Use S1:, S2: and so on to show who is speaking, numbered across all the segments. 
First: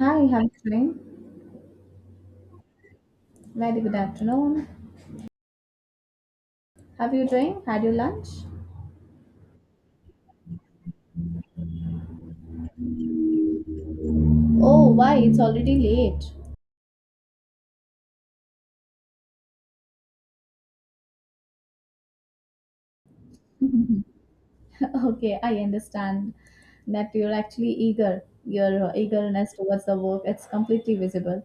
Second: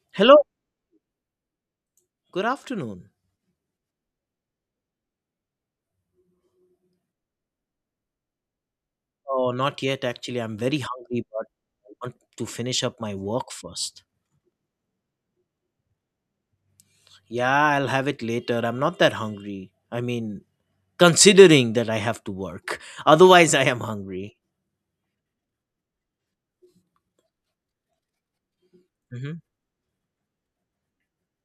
S1: Hi,
S2: Hello,
S1: how you doing?
S2: good afternoon.
S1: Very good afternoon. Have you doing? Had your lunch?
S2: Oh, not yet, actually. I'm very hungry, but I want to finish up my work first.
S1: Oh, why? It's already late.
S2: Yeah, I'll have it later. I'm not that hungry. I mean, considering that I have to work. Otherwise, I am hungry.
S1: Okay, I understand that you're actually eager. Your
S2: Hmm.
S1: eagerness towards the work, it's completely visible.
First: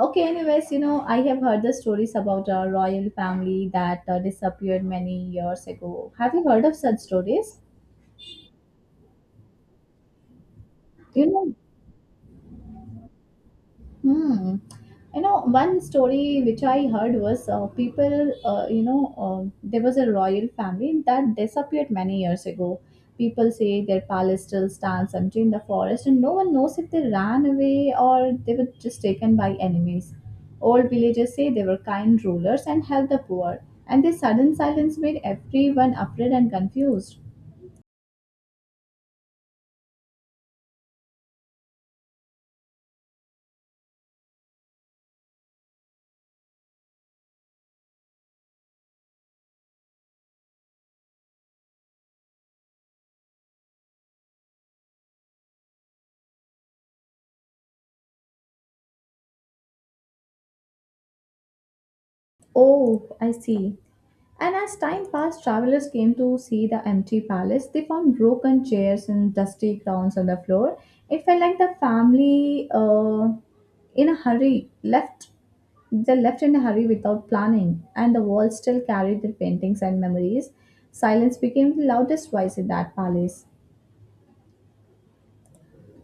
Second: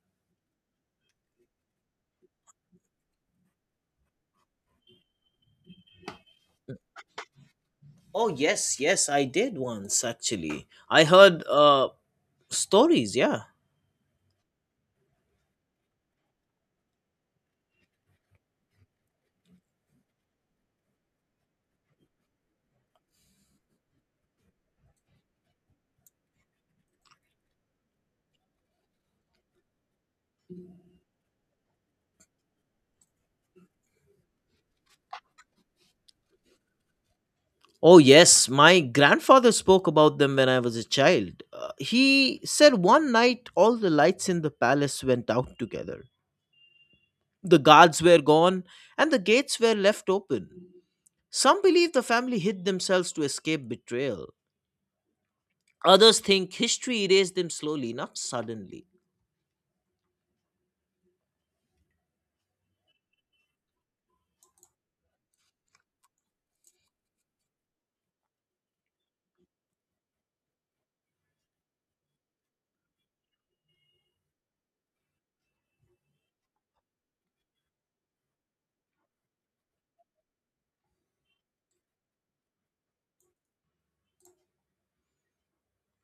S1: Okay, anyways, I have heard the stories about a royal family that disappeared many years ago. Have you heard of such stories?
S2: Oh, yes, yes, I did once, actually. I
S1: You
S2: heard
S1: know,
S2: stories, yeah.
S1: Hmm. One story which I heard was people, there was a royal family that disappeared many years ago. People say their palace still stands empty in the forest, and no one knows if they ran away or they were just taken by enemies. Old villagers say they were kind rulers and helped the poor, and this sudden silence made everyone afraid and confused.
S2: Oh, yes, my grandfather spoke about them when I was a child. He said one night all the lights in the palace went out together. The guards were gone, and the gates were left open. Some believe the family hid themselves to escape betrayal. Others think history erased them slowly, not suddenly.
S1: Oh, I see. And as time passed, travelers came to see the empty palace. They found broken chairs and dusty crowns on the floor. It felt like the family, in a hurry, left. They left in a hurry without planning, and the walls still carried their paintings and memories. Silence became the loudest voice in that palace.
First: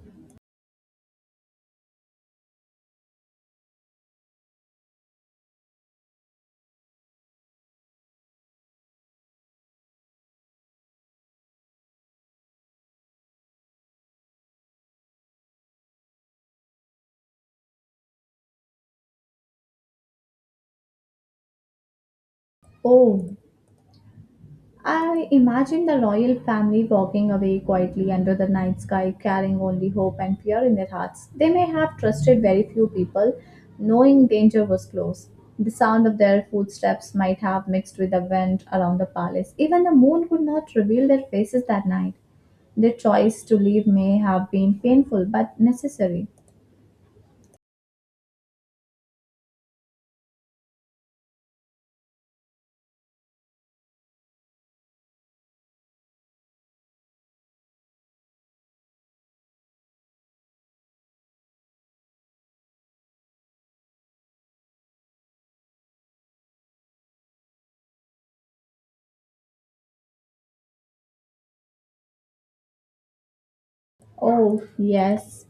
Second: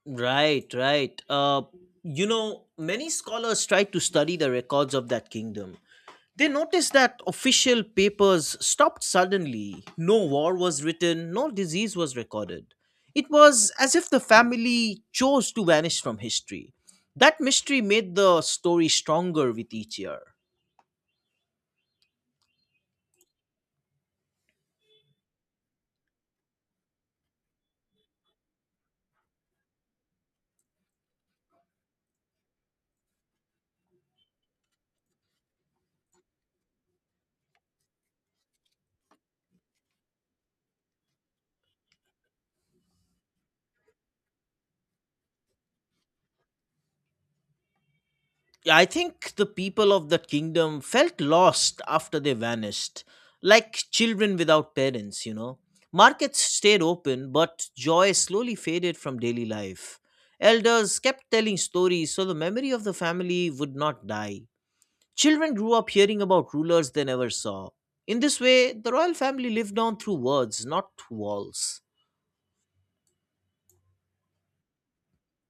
S2: Right, right. Many scholars tried to study the records of that kingdom. They noticed that official papers stopped suddenly. No war was written, no disease was recorded. It was as if the family chose to vanish from history. That mystery made the story stronger with each year.
S1: Oh, I imagine the royal family walking away quietly under the night sky, carrying only hope and fear in their hearts. They may have trusted very few people, knowing danger was close. The sound of their footsteps might have mixed with the wind around the palace. Even the moon could not reveal their faces that night. Their choice to leave may have been painful but necessary.
S2: Yeah, I think the people of that kingdom felt lost after they vanished, like children without parents, you know. Markets stayed open, but joy slowly faded from daily life. Elders kept telling stories so the memory of the family would not die. Children grew up hearing about rulers they never saw. In this way, the royal family lived on through words, not walls.
S1: Oh, yes,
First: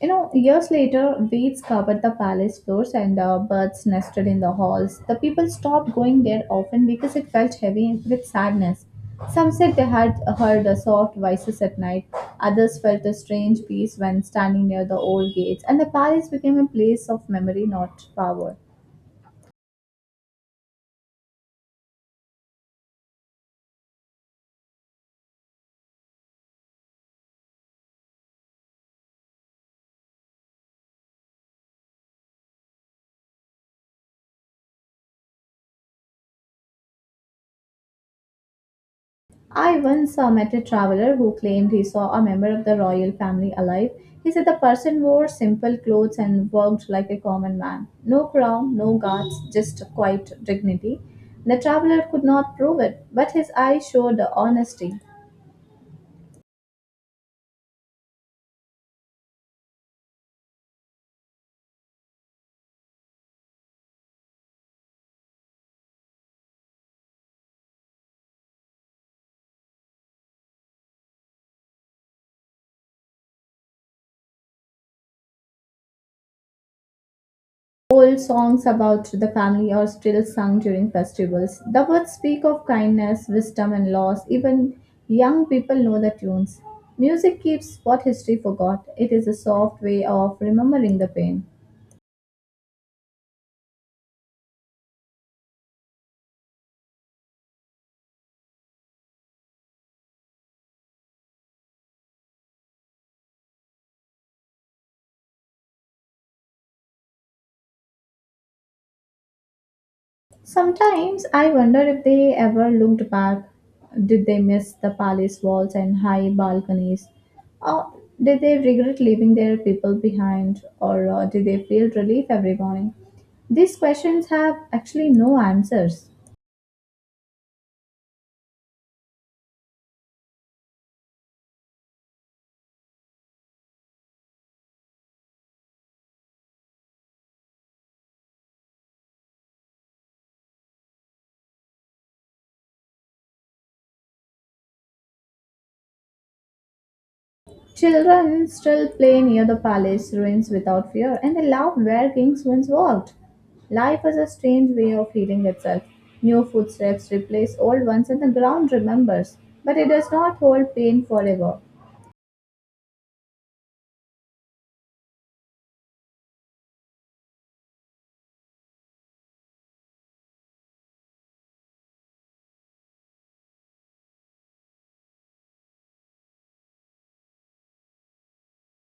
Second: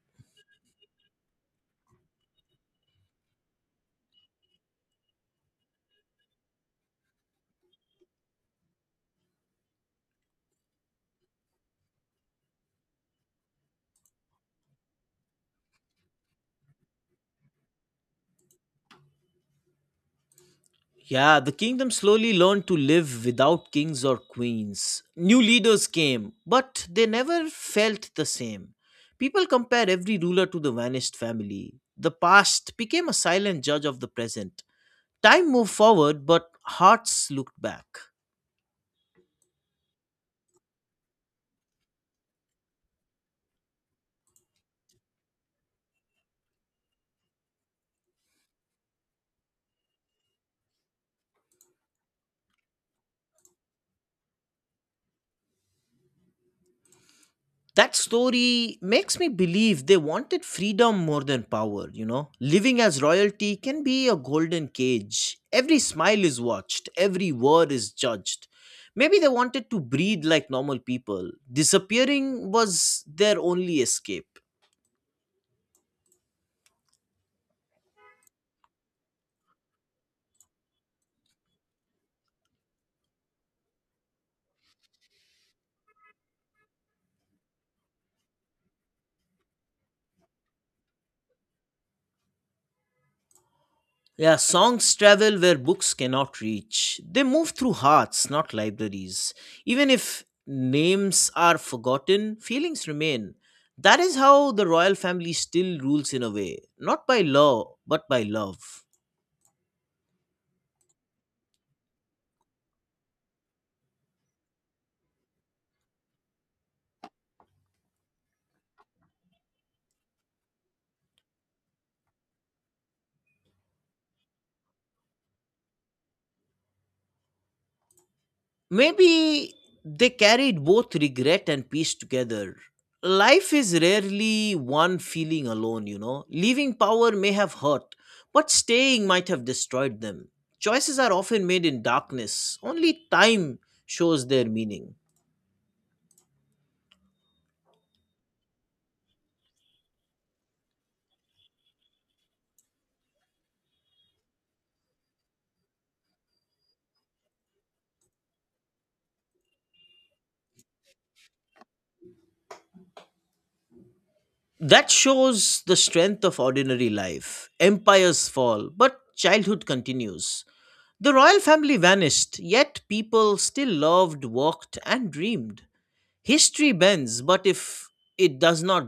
S1: Years later, weeds covered the palace floors and birds nested in the halls. The people stopped going there often because it felt heavy with sadness. Some said they had heard the soft voices at night. Others felt a strange peace when standing near the old gates, and the palace became a place of memory, not power.
S2: Yeah, the kingdom slowly learned to live without kings or queens. New leaders came, but they never felt the same. People compare every ruler to the vanished family. The past became a silent judge of the present. Time moved forward, but hearts looked back.
S1: I once met a traveler who claimed he saw a member of the royal family alive. He said the person wore simple clothes and worked like a common man. No crown, no guards, just quiet dignity. The traveler could not prove it, but his eyes showed honesty.
S2: That story makes me believe they wanted freedom more than power, you know? Living as royalty can be a golden cage. Every smile is watched, every word is judged. Maybe they wanted to breathe like normal people. Disappearing was their only escape.
S1: Old songs about the family are still sung during festivals. The words speak of kindness, wisdom, and loss. Even young people know the tunes. Music keeps what history forgot. It is a soft way of remembering the pain.
S2: Yeah, songs travel where books cannot reach. They move through hearts, not libraries. Even if names are forgotten, feelings remain. That is how the royal family still rules in a way, not by law, but by love.
S1: Sometimes I wonder if they ever looked back. Did they miss the palace walls and high balconies? Or did they regret leaving their people behind? Or did they feel relief every morning? These questions have actually no answers.
S2: Maybe they carried both regret and peace together. Life is rarely one feeling alone, you know. Leaving power may have hurt, but staying might have destroyed them. Choices are often made in darkness, only time shows their meaning.
S1: Children still play near the palace ruins without fear, and they love where kings once walked. Life is a strange way of healing itself. New footsteps replace old ones, and the ground remembers, but it does not hold pain forever.
S2: That shows the strength of ordinary life. Empires fall, but childhood continues. The royal family vanished, yet people still loved, walked, and dreamed. History bends, but if it does not,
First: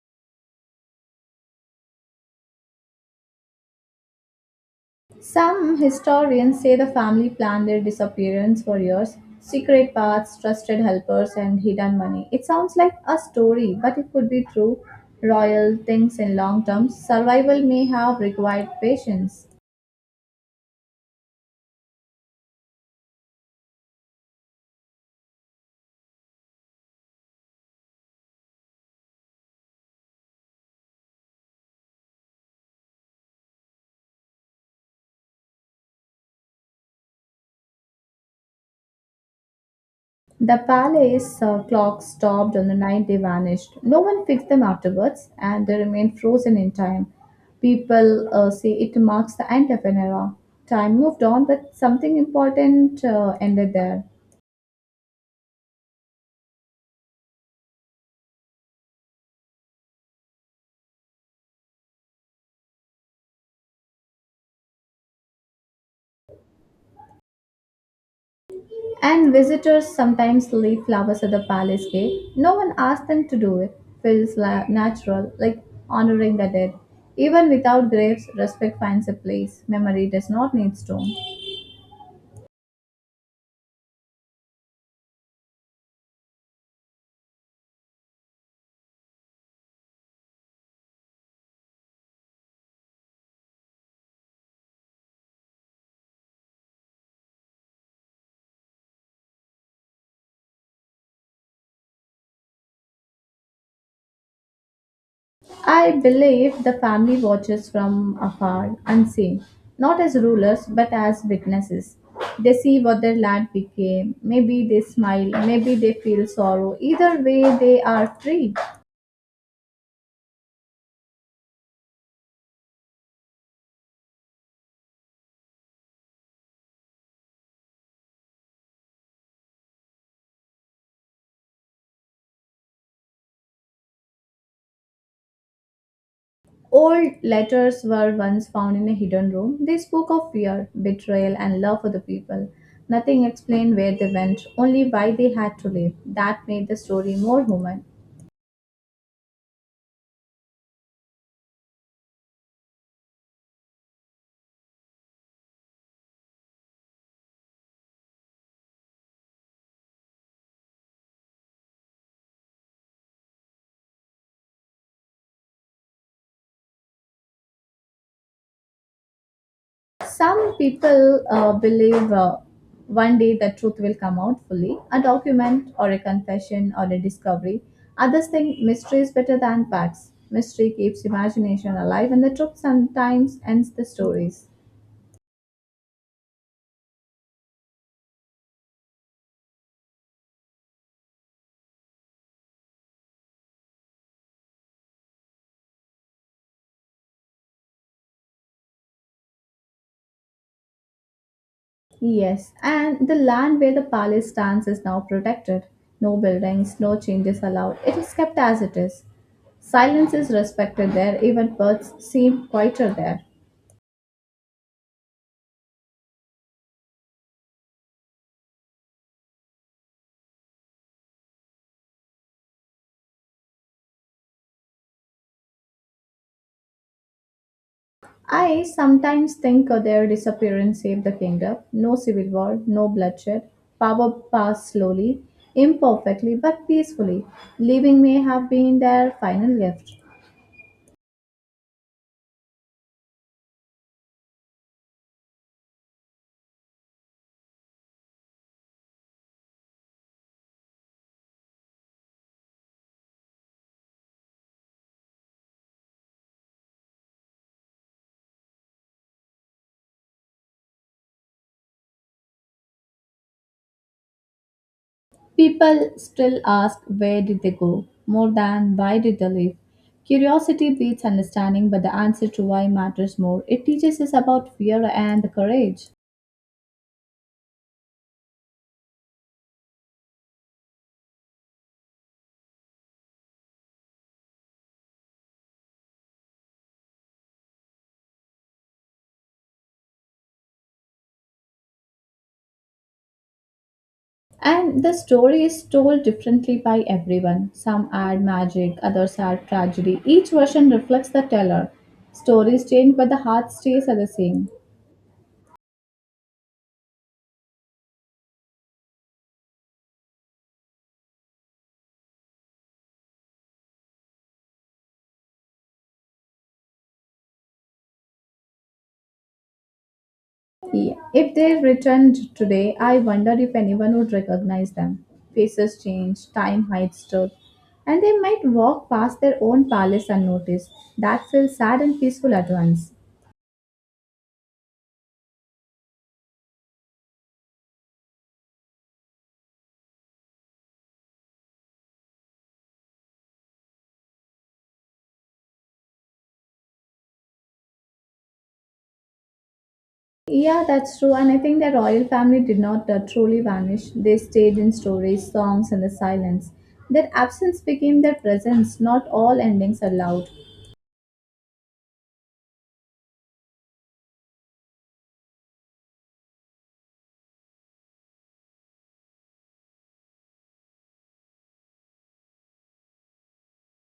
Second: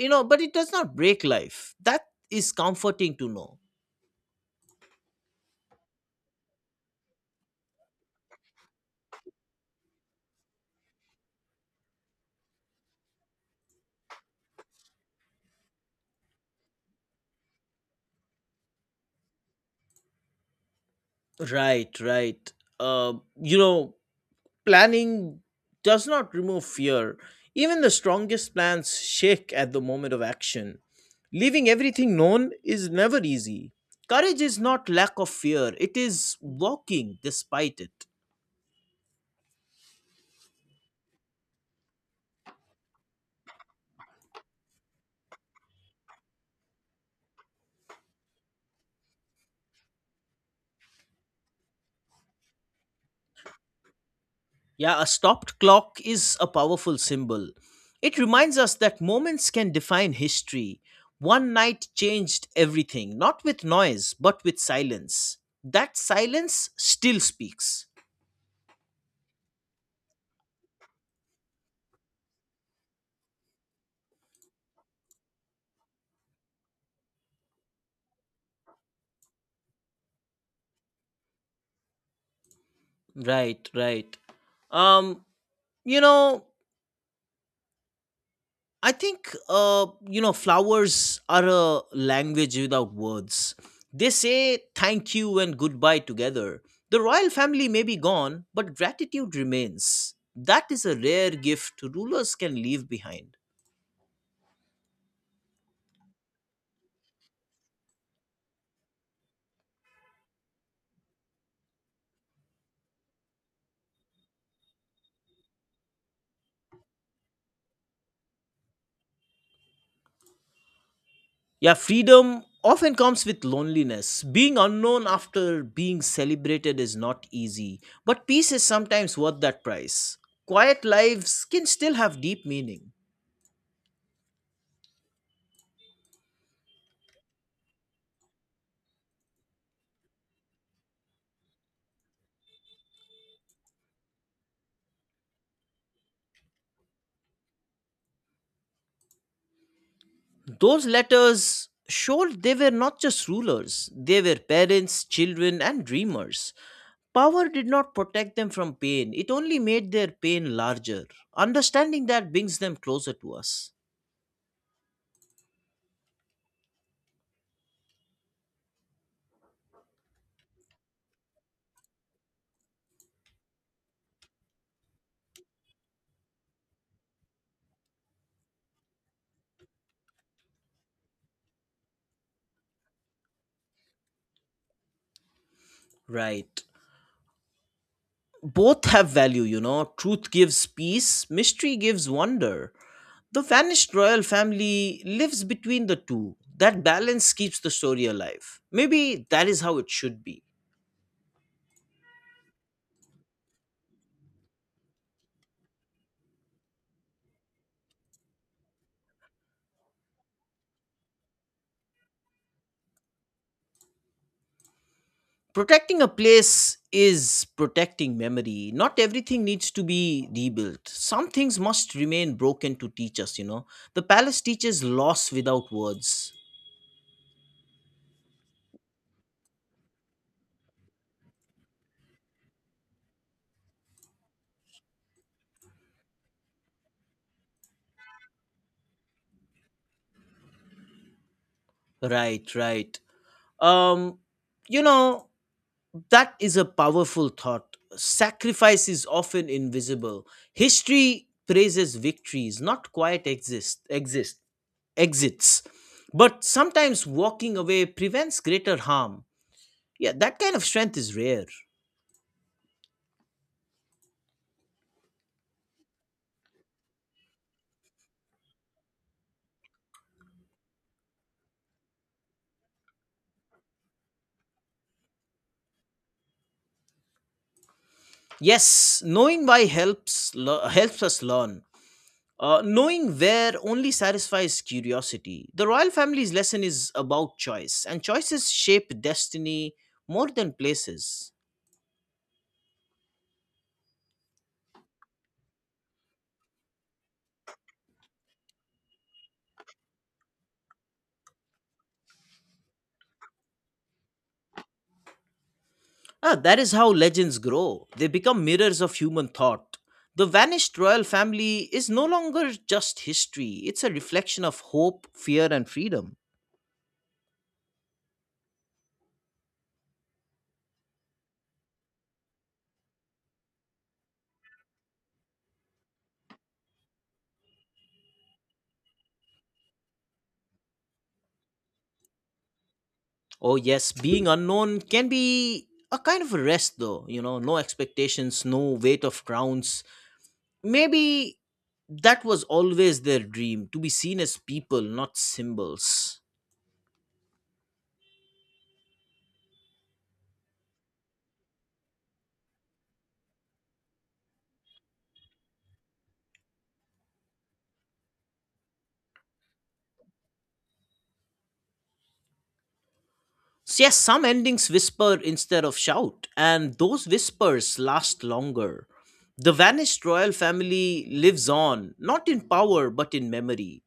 S2: you know, but it does not break life, that is comforting to know.
S1: Some historians say the family planned their disappearance for years secret paths, trusted helpers, and hidden money. It sounds like a story, but it could be true. Royal things in long term survival may have required patience.
S2: Right, right. uh, you know Planning does not remove fear. Even the strongest plans shake at the moment of action. Leaving everything known is never easy. Courage is not lack of fear, it is walking despite it.
S1: The palace clock stopped on the night they vanished. No one fixed them afterwards, and they remained frozen in time. People say it marks the end of an era. Time moved on, but something important ended there.
S2: Yeah, a stopped clock is a powerful symbol. It reminds us that moments can define history. One night changed everything, not with noise, but with silence. That silence still speaks.
S1: And visitors sometimes leave flowers at the palace gate. No one asks them to do it. Feels natural, like honoring the dead. Even without graves, respect finds a place. Memory does not need stone.
S2: Right, right. Um, you know, I think, you know, flowers are a language without words. They say thank you and goodbye together. The royal family may be gone, but gratitude remains. That is a rare gift rulers can leave behind.
S1: I believe the family watches from afar, unseen, not as rulers but as witnesses. They see what their land became. Maybe they smile, maybe they feel sorrow. Either way, they are free.
S2: Yeah, freedom often comes with loneliness. Being unknown after being celebrated is not easy, but peace is sometimes worth that price. Quiet lives can still have deep meaning.
S1: Old letters were once found in a hidden room. They spoke of fear, betrayal, and love for the people. Nothing explained where they went, only why they had to leave. That made the story more human.
S2: Those letters showed they were not just rulers, they were parents, children, and dreamers. Power did not protect them from pain, it only made their pain larger. Understanding that brings them closer to us.
S1: Some people believe one day the truth will come out fully a document, or a confession, or a discovery. Others think mystery is better than facts. Mystery keeps imagination alive, and the truth sometimes ends the stories.
S2: Right. Both have value, you know. Truth gives peace, mystery gives wonder. The vanished royal family lives between the two. That balance keeps the story alive. Maybe that is how it should be.
S1: Yes, and the land where the palace stands is now protected. No buildings, no changes allowed. It is kept as it is. Silence is respected there, even birds seem quieter there.
S2: Protecting a place is protecting memory. Not everything needs to be rebuilt. Some things must remain broken to teach us, you know. The palace teaches loss without words.
S1: I sometimes think of their disappearance saved the kingdom. No civil war, no bloodshed. Power passed slowly, imperfectly, but peacefully. Leaving may have been their final gift.
S2: Right, right. Um, you know, that is a powerful thought. Sacrifice is often invisible. History praises victories, not quiet exist exist exits. But sometimes walking away prevents greater harm. Yeah, that kind of strength is rare.
S1: People still ask where did they go more than why did they leave. Curiosity beats understanding, but the answer to why matters more. It teaches us about fear and courage.
S2: Yes, knowing why helps us learn. Knowing where only satisfies curiosity. The royal family's lesson is about choice, and choices shape destiny more than places.
S1: And the story is told differently by everyone. Some add magic, others add tragedy. Each version reflects the teller. Stories change, but the heart stays are the same.
S2: Ah, that is how legends grow. They become mirrors of human thought. The vanished royal family is no longer just history, it's a reflection of hope, fear, and freedom.
S1: Yeah. If they returned today, I wonder if anyone would recognize them. Faces change, time hides truth, and they might walk past their own palace unnoticed. That feels sad and peaceful at once.
S2: Oh, yes, being unknown can be a kind of a rest, though. You know, no expectations, no weight of crowns. Maybe that was always their dream, to be seen as people, not symbols.
S1: Yeah, that's true, and I think the royal family did not truly vanish. They stayed in stories, songs, and the silence. Their absence became their presence. Not all endings are loud.
S2: So yes, some endings whisper instead of shout, and those whispers last longer. The vanished royal family lives on, not in power, but in memory.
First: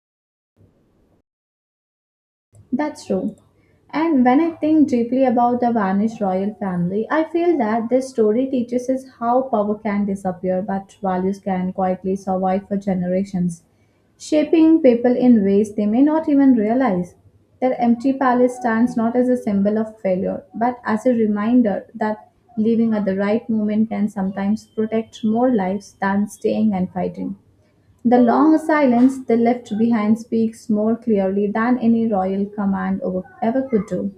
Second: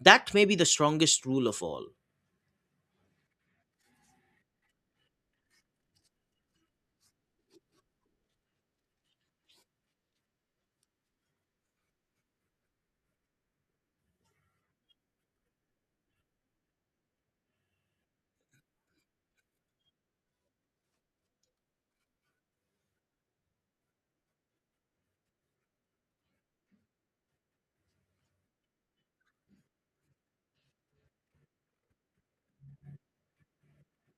S2: That may be the strongest rule of all.
S1: That's true. And when I think deeply about the vanished royal family, I feel that this story teaches us how power can disappear but values can quietly survive for generations, shaping people in ways they may not even realize. Their empty palace stands not as a symbol of failure but as a reminder that leaving at the right moment can sometimes protect more lives than staying and fighting. The long silence they left behind speaks more clearly than any royal command ever could do.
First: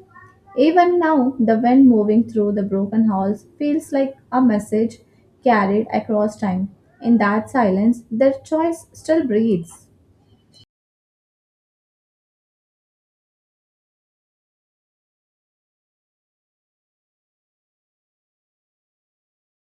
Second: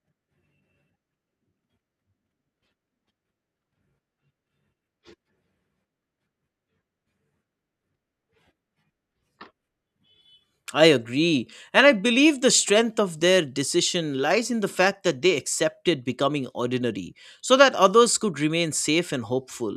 S1: Even now, the wind moving through the broken halls feels like a message carried across time. In that silence, their choice still breathes.
S2: I agree, and I believe the strength of their decision lies in the fact that they accepted becoming ordinary so that others could remain safe and hopeful,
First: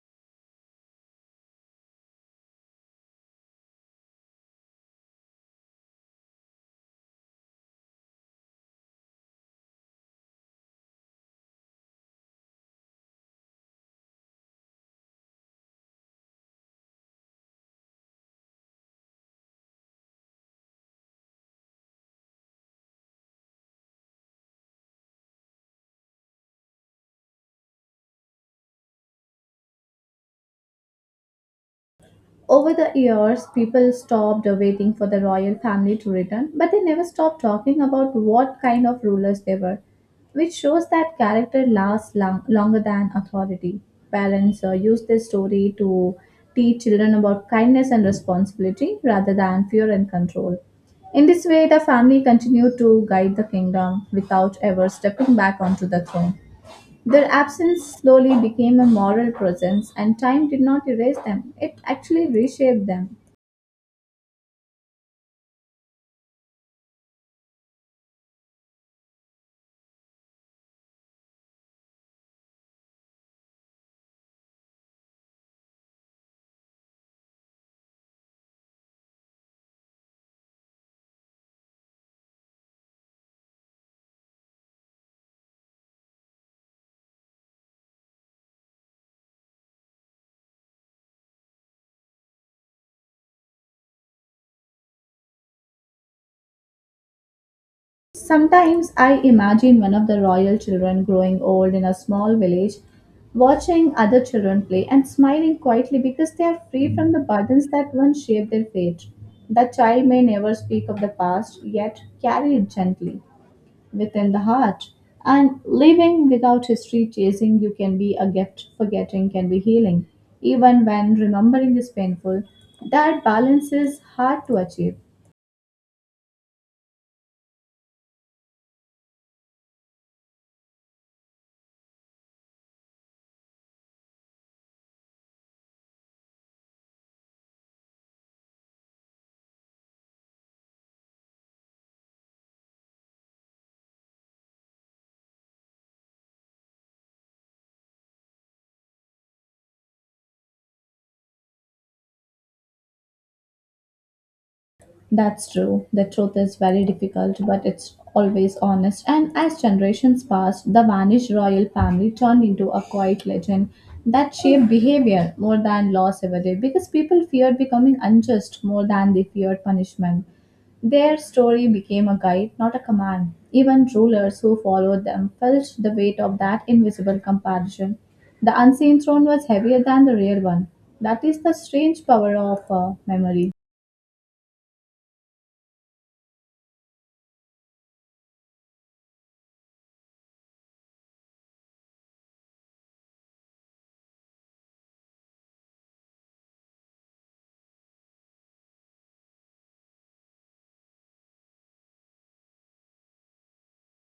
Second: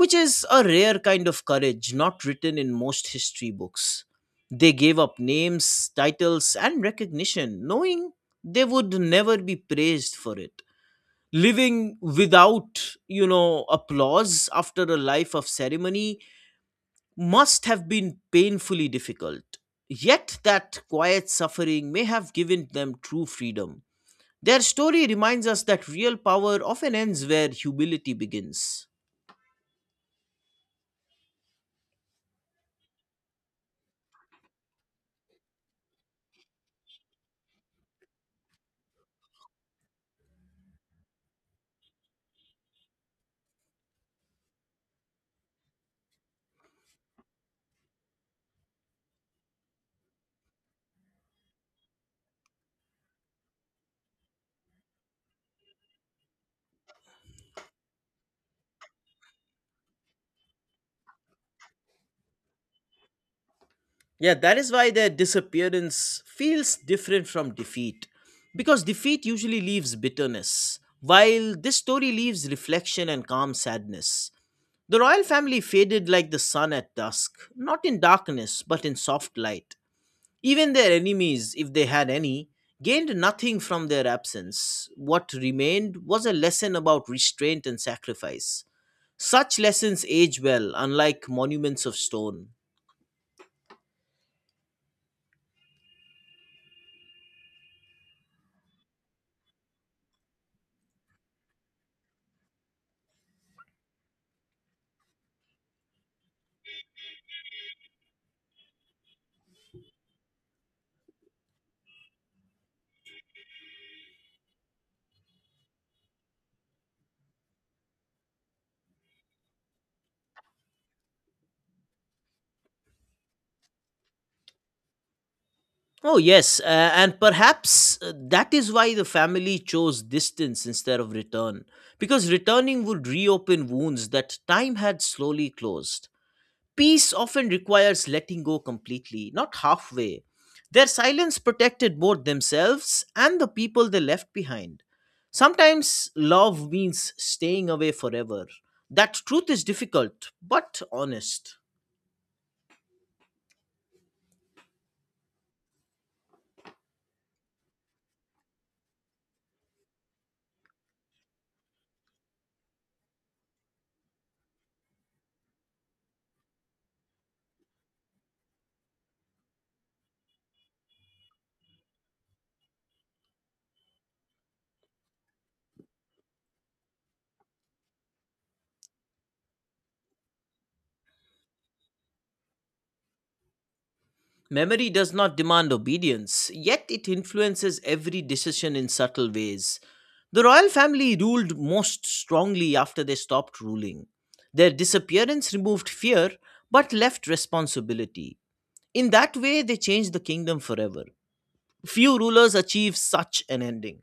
S2: which is a rare kind of courage not written in most history books. They gave up names, titles, and recognition, knowing they would never be praised for it. Living without, you know, applause after a life of ceremony must have been painfully difficult. Yet, that quiet suffering may have given them true freedom. Their story reminds us that real power often ends where humility begins.
S1: Over the years, people stopped waiting for the royal family to return, but they never stopped talking about what kind of rulers they were, which shows that character lasts long, longer than authority. Parents use this story to teach children about kindness and responsibility rather than fear and control. In this way, the family continued to guide the kingdom without ever stepping back onto the throne. Their absence slowly became a moral presence, and time did not erase them, it actually reshaped them.
S2: Yeah, that is why their disappearance feels different from defeat. Because defeat usually leaves bitterness, while this story leaves reflection and calm sadness. The royal family faded like the sun at dusk, not in darkness, but in soft light. Even their enemies, if they had any, gained nothing from their absence. What remained was a lesson about restraint and sacrifice. Such lessons age well, unlike monuments of stone.
S1: Sometimes I imagine one of the royal children growing old in a small village, watching other children play and smiling quietly because they are free from the burdens that once shaped their fate. The child may never speak of the past, yet carry it gently within the heart. And living without history chasing you can be a gift, forgetting can be healing. Even when remembering is painful, that balance is hard to achieve.
S2: Oh, yes. And perhaps, that is why the family chose distance instead of return, because returning would reopen wounds that time had slowly closed. Peace often requires letting go completely, not halfway. Their silence protected both themselves and the people they left behind. Sometimes love means staying away forever. That truth is difficult, but honest.
S1: That's true. The truth is very difficult, but it's always honest. And as generations passed, the vanished royal family turned into a quiet legend that shaped behavior more than laws ever did because people feared becoming unjust more than they feared punishment. Their story became a guide, not a command. Even rulers who followed them felt the weight of that invisible comparison. The unseen throne was heavier than the real one. That is the strange power of memory.
S2: Memory does not demand obedience, yet it influences every decision in subtle ways. The royal family ruled most strongly after they stopped ruling. Their disappearance removed fear but left responsibility. In that way, they changed the kingdom forever. Few rulers achieve such an ending.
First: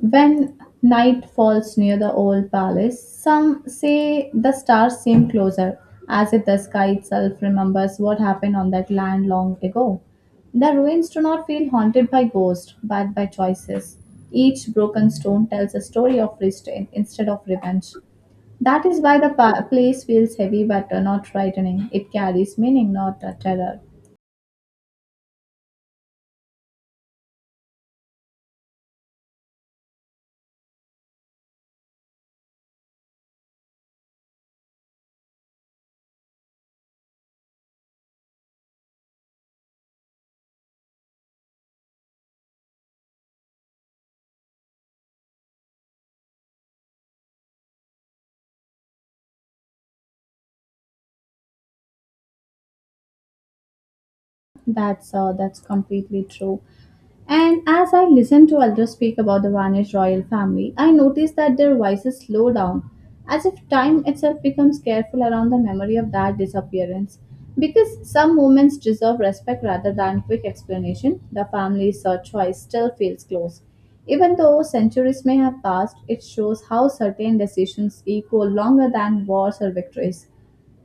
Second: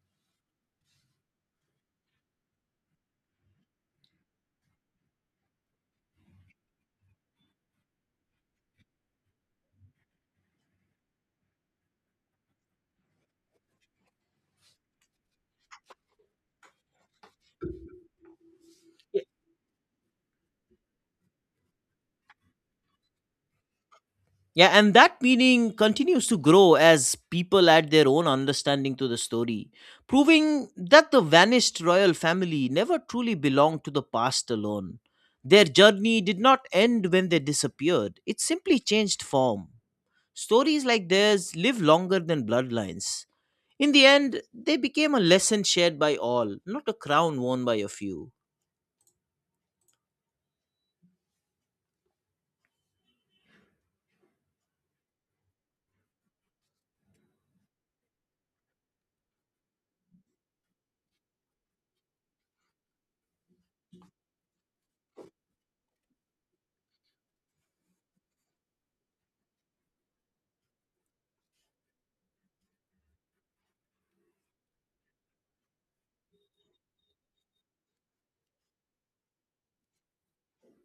S1: When night falls near the old palace, some say the stars seem closer, as if the sky itself remembers what happened on that land long ago. The ruins do not feel haunted by ghosts, but by choices. Each broken stone tells a story of restraint instead of revenge. That is why the place feels heavy but not frightening. It carries meaning, not terror.
S2: Yeah, and that meaning continues to grow as people add their own understanding to the story, proving that the vanished royal family never truly belonged to the past alone. Their journey did not end when they disappeared, it simply changed form. Stories like theirs live longer than bloodlines. In the end, they became a lesson shared by all, not a crown worn by a few.
S1: That's completely true. And as I listened to elders speak about the vanished royal family, I noticed that their voices slow down, as if time itself becomes careful around the memory of that disappearance. Because some moments deserve respect rather than quick explanation, the family's search choice still feels close. Even though centuries may have passed, it shows how certain decisions echo longer than wars or victories.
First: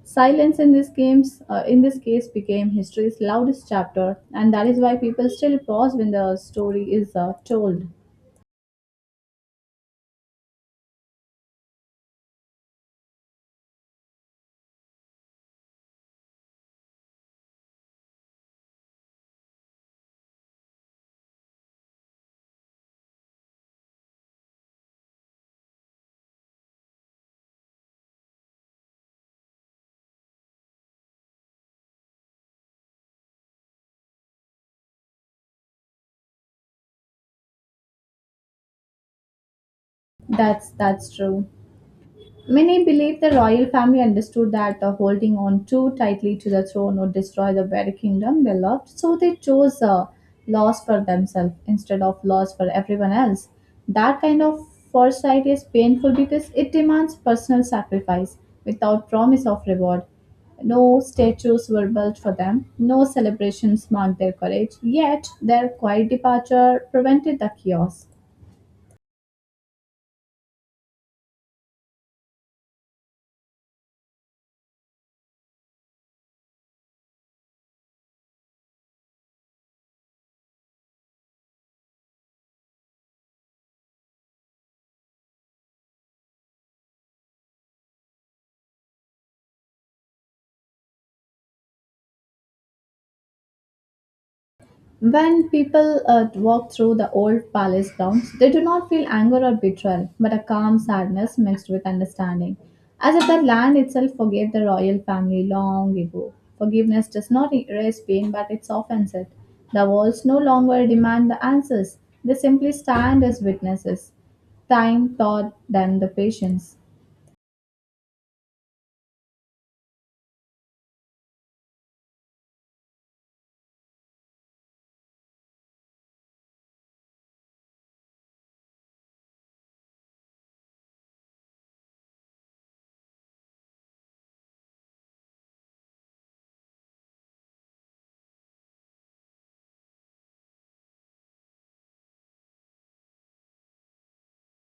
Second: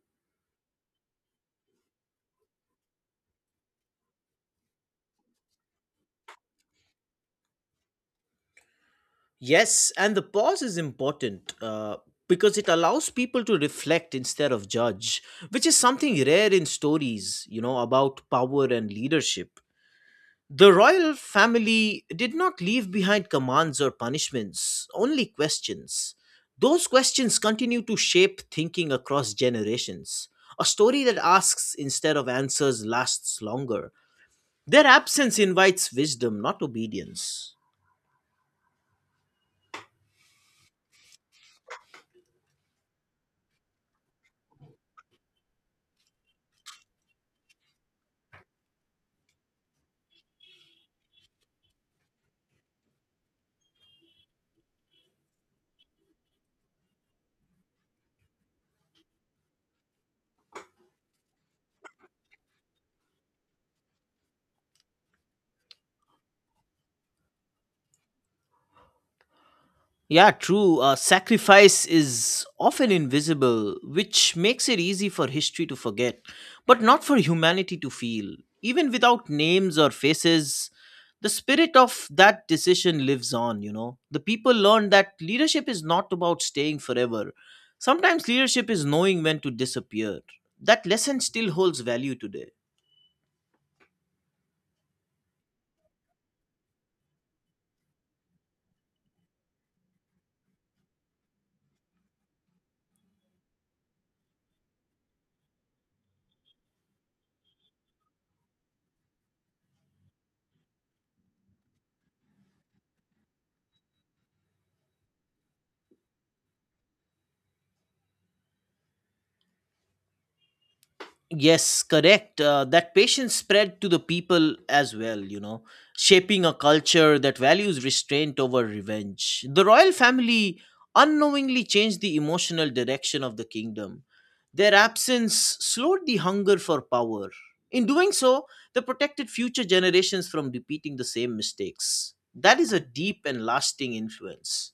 S1: Silence in this in this case, became history's loudest chapter, and that is why people still pause when the story is told.
S2: Yes, and the pause is important, because it allows people to reflect instead of judge, which is something rare in stories, you know, about power and leadership. The royal family did not leave behind commands or punishments, only questions. Those questions continue to shape thinking across generations. A story that asks instead of answers lasts longer. Their absence invites wisdom, not obedience.
S1: That's true. Many believe the royal family understood that holding on too tightly to the throne would destroy the very kingdom they loved, so they chose loss for themselves instead of loss for everyone else. That kind of foresight is painful because it demands personal sacrifice without promise of reward. No statues were built for them, no celebrations marked their courage, yet their quiet departure prevented the chaos.
S2: Yeah, true. Sacrifice is often invisible, which makes it easy for history to forget, but not for humanity to feel. Even without names or faces, the spirit of that decision lives on, you know. The people learn that leadership is not about staying forever. Sometimes leadership is knowing when to disappear. That lesson still holds value today.
S1: When people walk through the old palace grounds, they do not feel anger or betrayal, but a calm sadness mixed with understanding, as if the land itself forgave the royal family long ago. Forgiveness does not erase pain, but it softens it. The walls no longer demand the answers, they simply stand as witnesses. Time taught them the patience.
S2: Yes, correct. That patience spread to the people as well, you know, shaping a culture that values restraint over revenge. The royal family unknowingly changed the emotional direction of the kingdom. Their absence slowed the hunger for power. In doing so, they protected future generations from repeating the same mistakes. That is a deep and lasting influence.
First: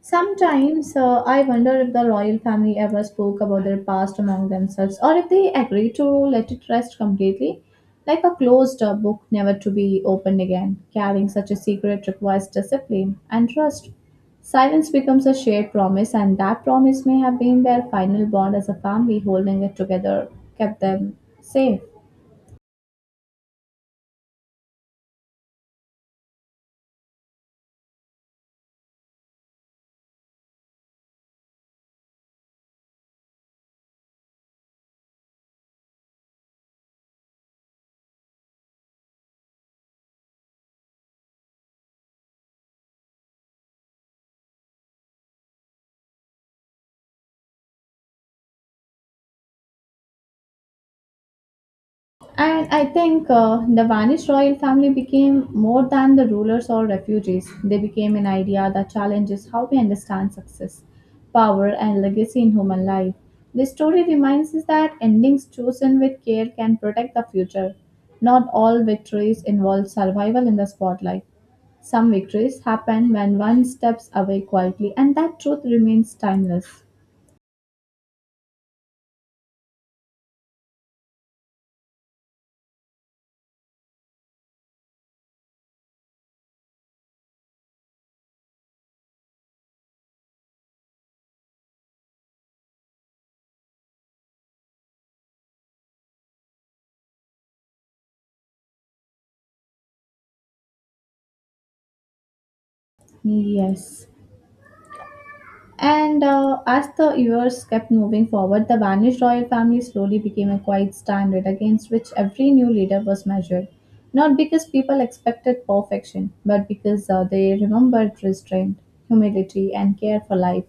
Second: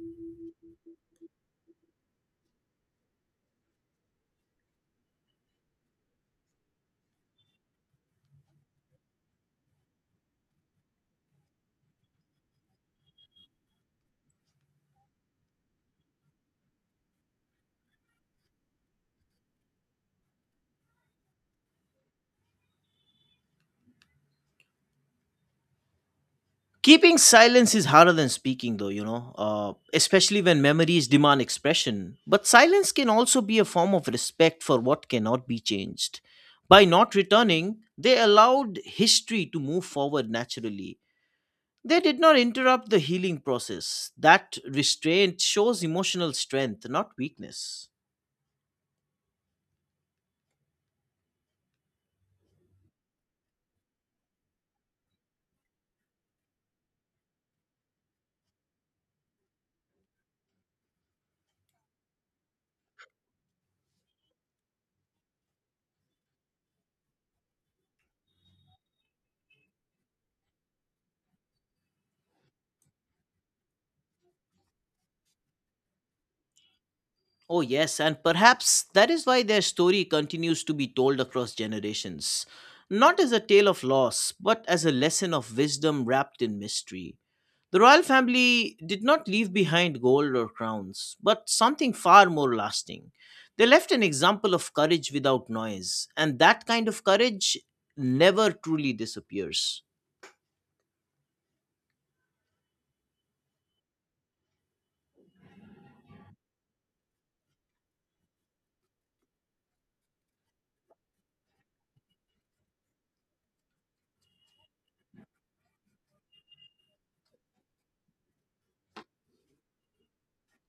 S1: Sometimes I wonder if the royal family ever spoke about their past among themselves or if they agreed to let it rest completely, like a closed book never to be opened again. Carrying such a secret requires discipline and trust. Silence becomes a shared promise, and that promise may have been their final bond as a family holding it together, kept them safe.
S2: Keeping silence is harder than speaking, though, you know, especially when memories demand expression. But silence can also be a form of respect for what cannot be changed. By not returning, they allowed history to move forward naturally. They did not interrupt the healing process. That restraint shows emotional strength, not weakness.
S1: And I think the vanished royal family became more than the rulers or refugees. They became an idea that challenges how we understand success, power, and legacy in human life. This story reminds us that endings chosen with care can protect the future. Not all victories involve survival in the spotlight. Some victories happen when one steps away quietly, and that truth remains timeless.
S2: Oh, yes, and perhaps that is why their story continues to be told across generations. Not as a tale of loss, but as a lesson of wisdom wrapped in mystery. The royal family did not leave behind gold or crowns, but something far more lasting. They left an example of courage without noise, and that kind of courage never truly disappears.
S1: Yes. And as the years kept moving forward, the vanished royal family slowly became a quiet standard against which every new leader was measured. Not because people expected perfection, but because they remembered restraint, humility, and care for life.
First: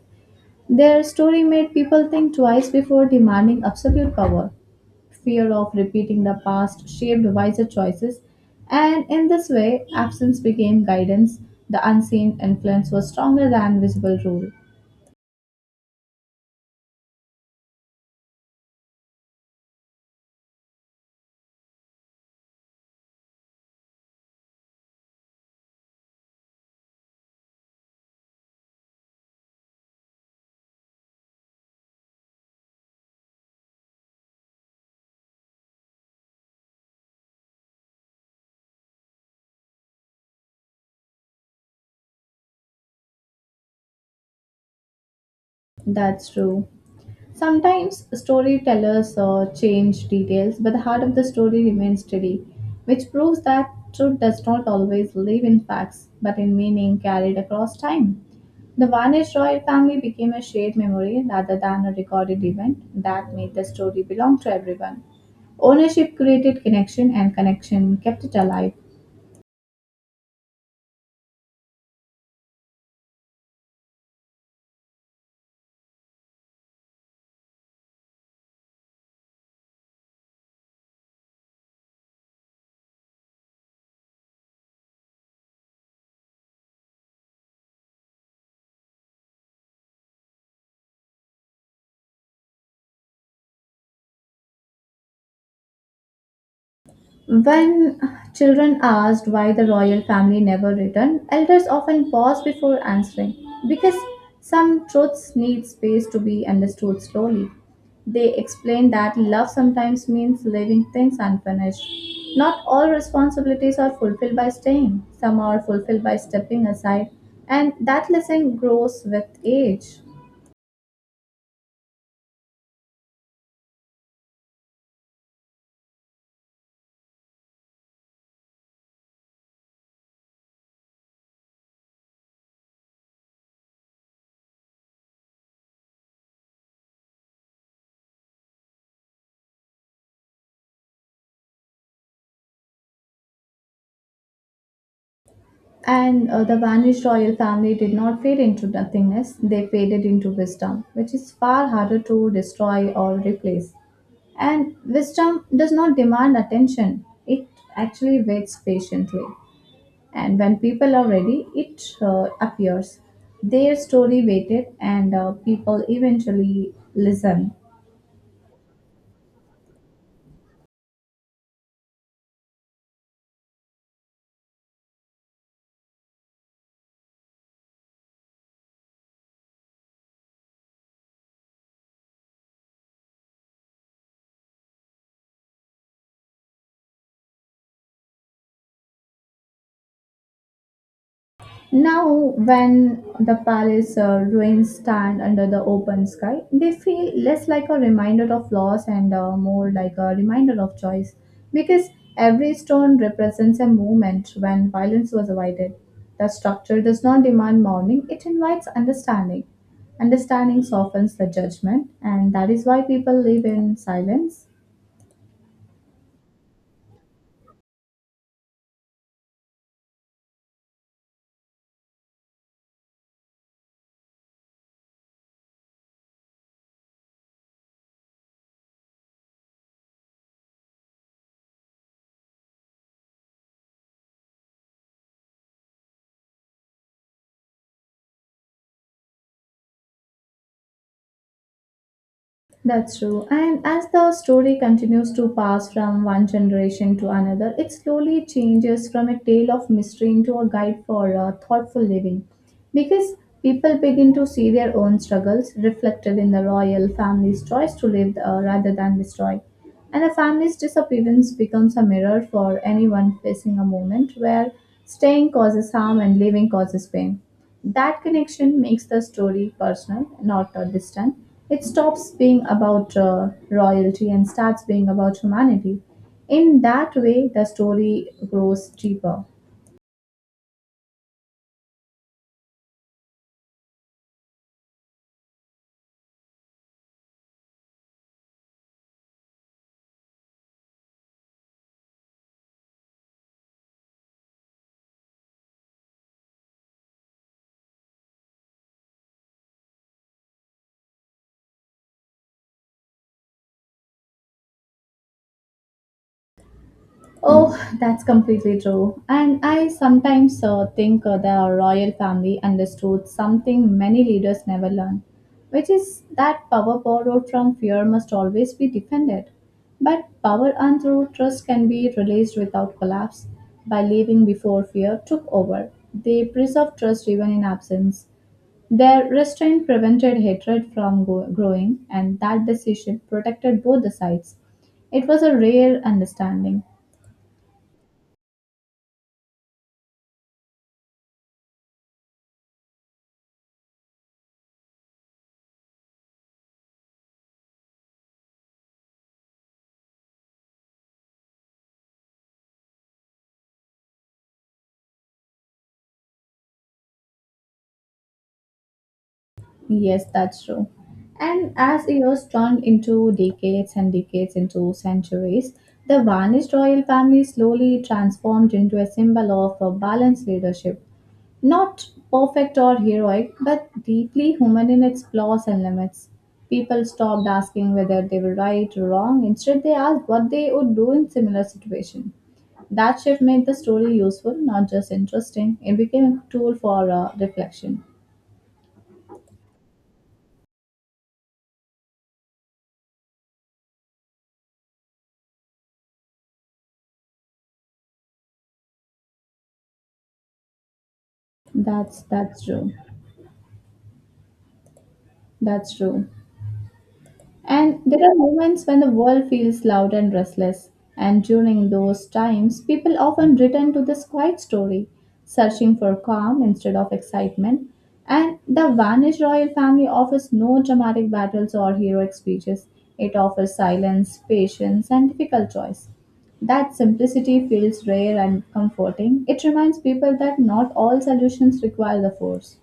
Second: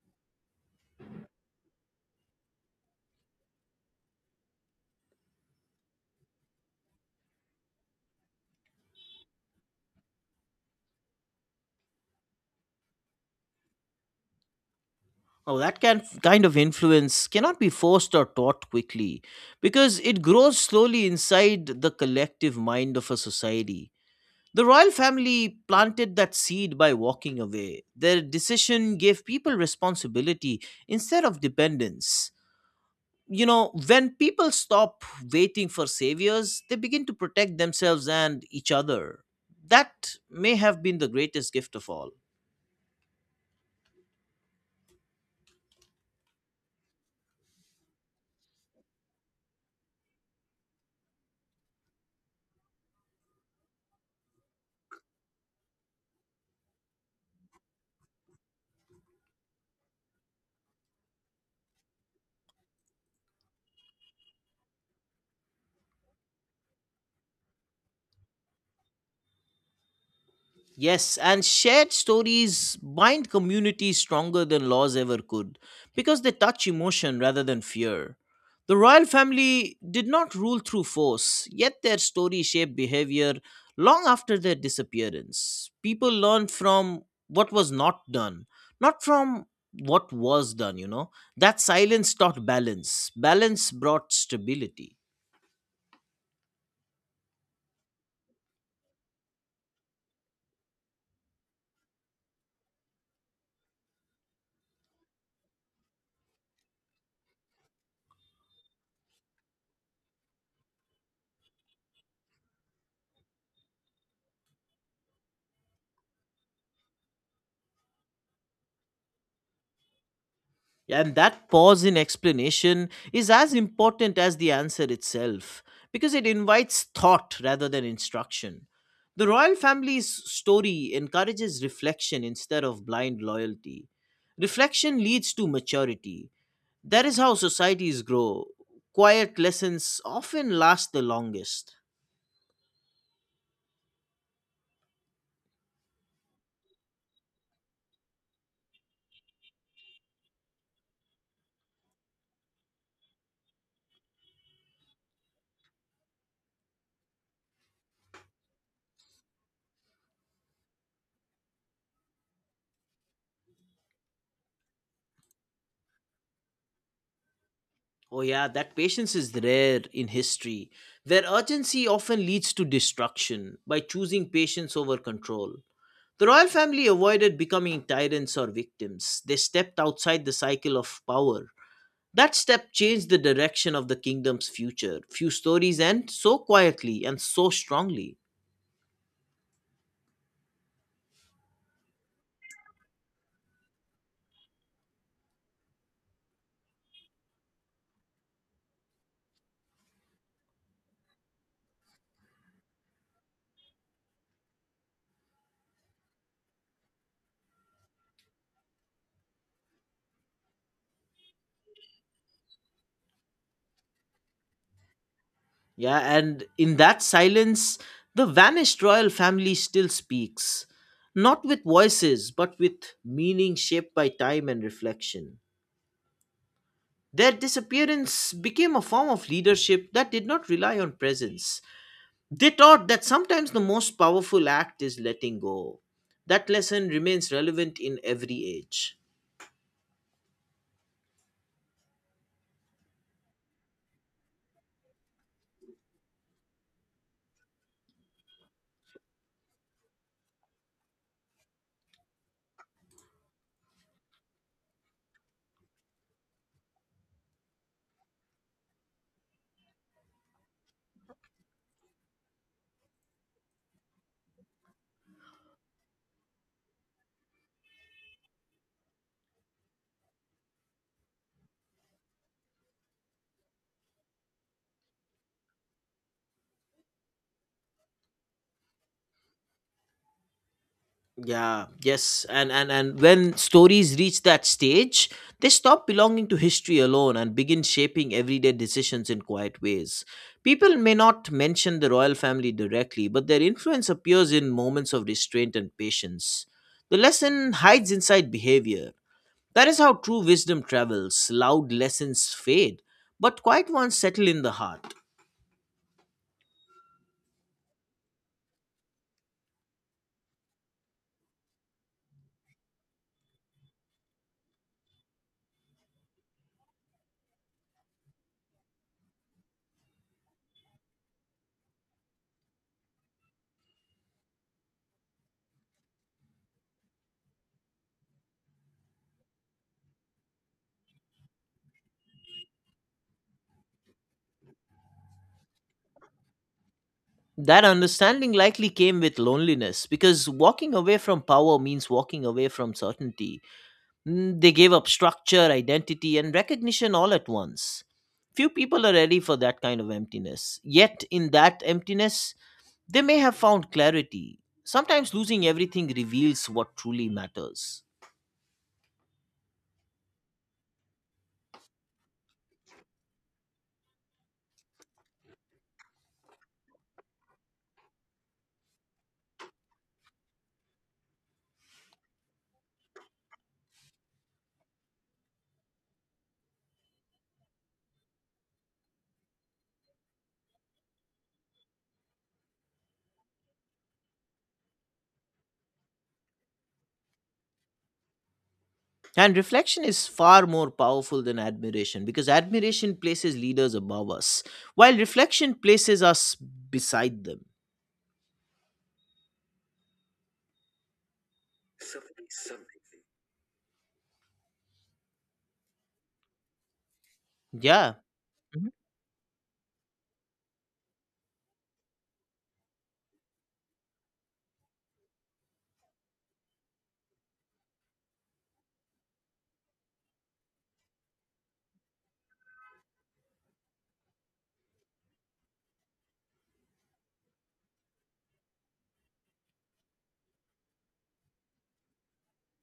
S1: Their story made people think twice before demanding absolute power fear of repeating the past shaped wiser choices, and in this way, absence became guidance. The unseen influence was stronger than visible rule.
S2: Oh, that can kind of influence cannot be forced or taught quickly because it grows slowly inside the collective mind of a society. The royal family planted that seed by walking away. Their decision gave people responsibility instead of dependence. You know, when people stop waiting for saviors, they begin to protect themselves and each other. That may have been the greatest gift of all.
S1: That's true. Sometimes storytellers change details, but the heart of the story remains steady, which proves that truth does not always live in facts, but in meaning carried across time. The vanished royal family became a shared memory rather than a recorded event that made the story belong to everyone. Ownership created connection, and connection kept it alive.
S2: Yes, and shared stories bind communities stronger than laws ever could because they touch emotion rather than fear. The royal family did not rule through force, yet their story shaped behavior long after their disappearance. People learned from what was not done, not from what was done. That silence taught balance, balance brought stability.
S1: When children asked why the royal family never returned, elders often paused before answering because some truths need space to be understood slowly. They explained that love sometimes means leaving things unfinished. Not all responsibilities are fulfilled by staying, some are fulfilled by stepping aside, and that lesson grows with age.
S2: And that pause in explanation is as important as the answer itself because it invites thought rather than instruction. The royal family's story encourages reflection instead of blind loyalty. Reflection leads to maturity. That is how societies grow. Quiet lessons often last the longest.
S1: And the vanished royal family did not fade into nothingness, they faded into wisdom, which is far harder to destroy or replace. And wisdom does not demand attention, it actually waits patiently. And when people are ready, it appears. Their story waited, and people eventually listen.
S2: Oh, yeah, that patience is rare in history, where urgency often leads to destruction by choosing patience over control. The royal family avoided becoming tyrants or victims. They stepped outside the cycle of power. That step changed the direction of the kingdom's future. Few stories end so quietly and so strongly.
S1: Now, when the palace ruins stand under the open sky, they feel less like a reminder of loss and more like a reminder of choice because every stone represents a moment when violence was avoided. The structure does not demand mourning, it invites understanding. Understanding softens the judgment, and that is why people live in silence.
S2: Yeah, and in that silence, the vanished royal family still speaks. Not with voices, but with meaning shaped by time and reflection. Their disappearance became a form of leadership that did not rely on presence. They taught that sometimes the most powerful act is letting go. That lesson remains relevant in every age.
S1: That's true. And as the story continues to pass from one generation to another, it slowly changes from a tale of mystery into a guide for thoughtful living. Because people begin to see their own struggles reflected in the royal family's choice to live rather than destroy. And a family's disappearance becomes a mirror for anyone facing a moment where staying causes harm and living causes pain. That connection makes the story personal, not distant. It stops being about royalty and starts being about humanity. In that way, the story grows deeper.
S2: Yeah, yes. And when stories reach that stage, they stop belonging to history alone and begin shaping everyday decisions in quiet ways. People may not mention the royal family directly, but their influence appears in moments of restraint and patience. The lesson hides inside behavior. That is how true wisdom travels. Loud lessons fade, but quiet ones settle in the heart.
S1: Oh, that's completely true. And I sometimes think the royal family understood something many leaders never learn, which is that power borrowed from fear must always be defended. But power earned through trust can be released without collapse by leaving before fear took over. They preserved trust even in absence. Their restraint prevented hatred from growing, and that decision protected both the sides. It was a rare understanding.
S2: That understanding likely came with loneliness because walking away from power means walking away from certainty. Mm, they gave up structure, identity, and recognition all at once. Few people are ready for that kind of emptiness. Yet, in that emptiness, they may have found clarity. Sometimes losing everything reveals what truly matters.
S1: Yes, that's true. And as years turned into decades and decades into centuries, the vanished royal family slowly transformed into a symbol of a balanced leadership. Not perfect or heroic, but deeply human in its flaws and limits. People stopped asking whether they were right or wrong. Instead, they asked what they would do in similar situation. That shift made the story useful, not just interesting. It became a tool for reflection.
S2: And reflection is far more powerful than admiration because admiration places leaders above us, while reflection places us beside them.
S1: That's true. That's true. And
S2: Yeah.
S1: there are moments
S2: Mhm.
S1: when the world feels loud and restless, and during those times, people often return to this quiet story, searching for calm instead of excitement. And the vanished royal family offers no dramatic battles or heroic speeches. It offers silence, patience, and difficult choice. That simplicity feels rare and comforting. It reminds people that not all solutions require the force.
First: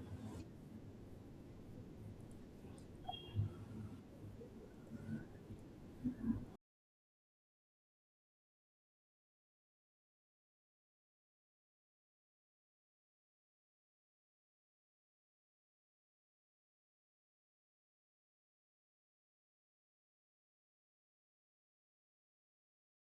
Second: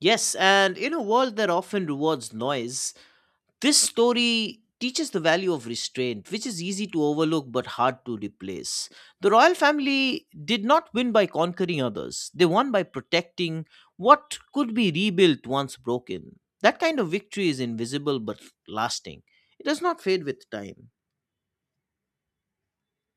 S2: Yes, and in a world that often rewards noise, this story teaches the value of restraint, which is easy to overlook but hard to replace. The royal family did not win by conquering others, they won by protecting what could be rebuilt once broken. That kind of victory is invisible but lasting, it does not fade with time.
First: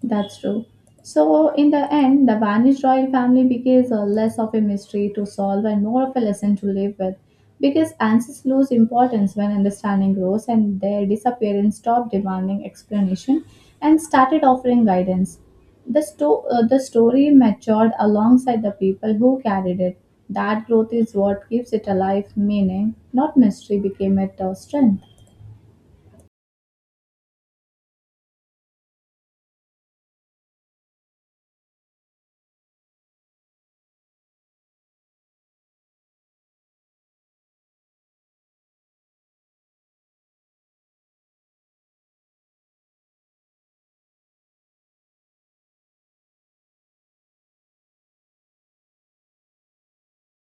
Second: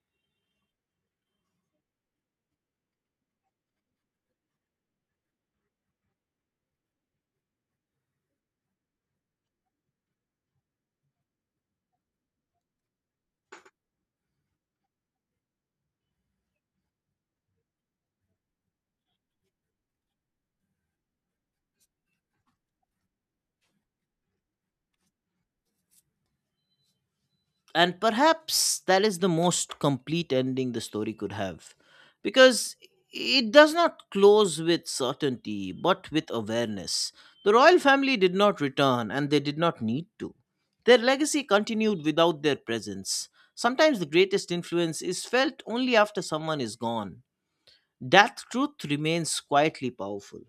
S1: That's true. So, in the end, the vanished royal family becomes less of a mystery to solve and more of a lesson to live with. Because answers lose importance when understanding grows, and their disappearance stopped demanding explanation and started offering guidance. The story matured alongside the people who carried it. That growth is what keeps it alive, meaning, not mystery, became it a strength.
S2: And perhaps that is the most complete ending the story could have, because it does not close with certainty but with awareness. The royal family did not return, and they did not need to. Their legacy continued without their presence. Sometimes the greatest influence is felt only after someone is gone. That truth remains quietly powerful.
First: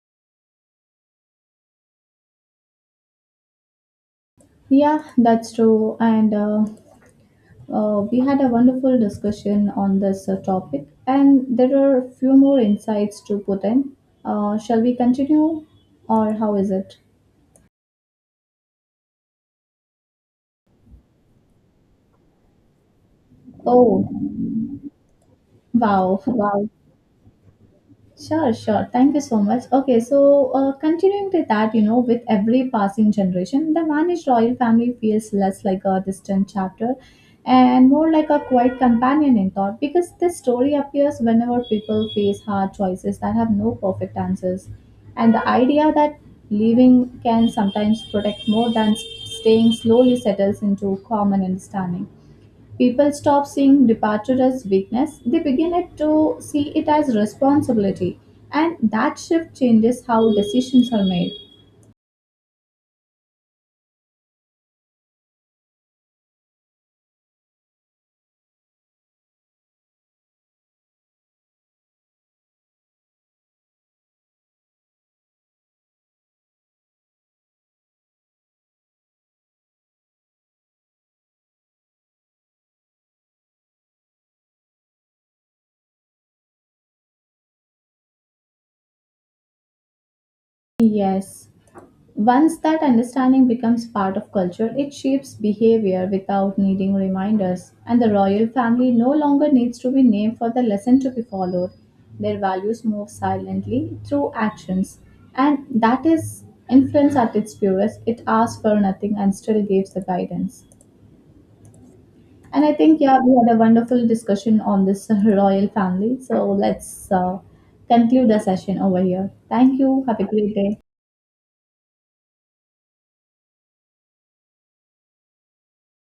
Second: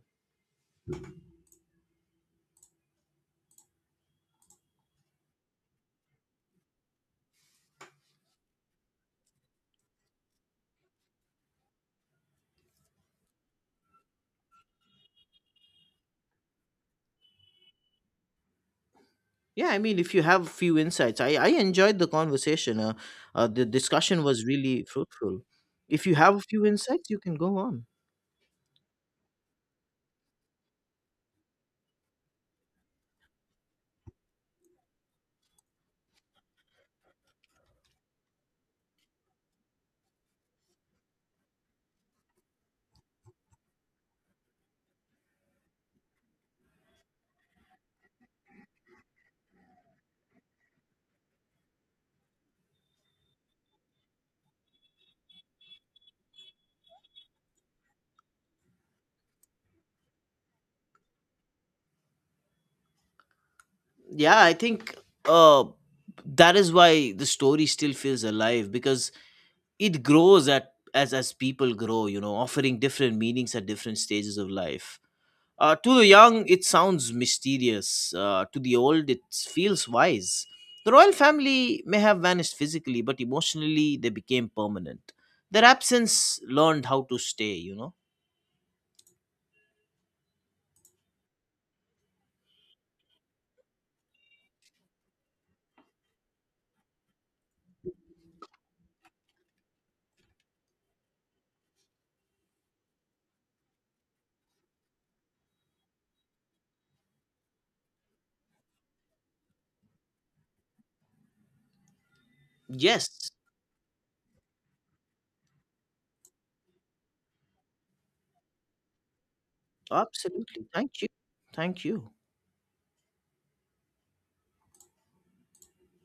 S1: Yeah, that's true. And we had a wonderful discussion on this topic, and there are a few more insights to put in. Shall we continue, or how is it?
S2: Yeah, I mean, if you have few insights, I enjoyed the conversation. The
S1: Oh,
S2: discussion was really fruitful. If you
S1: wow,
S2: have a few
S1: wow.
S2: insights, you can go on.
S1: Sure, sure. Thank you so much. Okay, so continuing with that, you know, with every passing generation, the vanished royal family feels less like a distant chapter and more like a quiet companion in thought because this story appears whenever people face hard choices that have no perfect answers. And the idea that leaving can sometimes protect more than staying slowly settles into common understanding. People stop seeing departure as weakness, they begin it to see it as responsibility, and that shift changes how decisions are made.
S2: Yeah, I think uh that is why the story still feels alive, because it grows at as people grow, you know, offering different meanings at different stages of life. To the young, it sounds mysterious. To the old, it feels wise. The royal family may have vanished physically, but emotionally, they became permanent. Their absence learned how to stay, you know?
S1: Yes. Once that understanding becomes part of culture, it shapes behavior without needing reminders. And the royal family no longer needs to be named for the lesson to be followed. Their values move silently through actions. And that is influence at its purest. It asks for nothing and still gives the guidance. And I think, yeah,
S2: Yes,
S1: we had a wonderful discussion on this royal family. So let's conclude the session over here. Thank you. Have a great
S2: absolutely.
S1: day.
S2: Thank you. Thank you.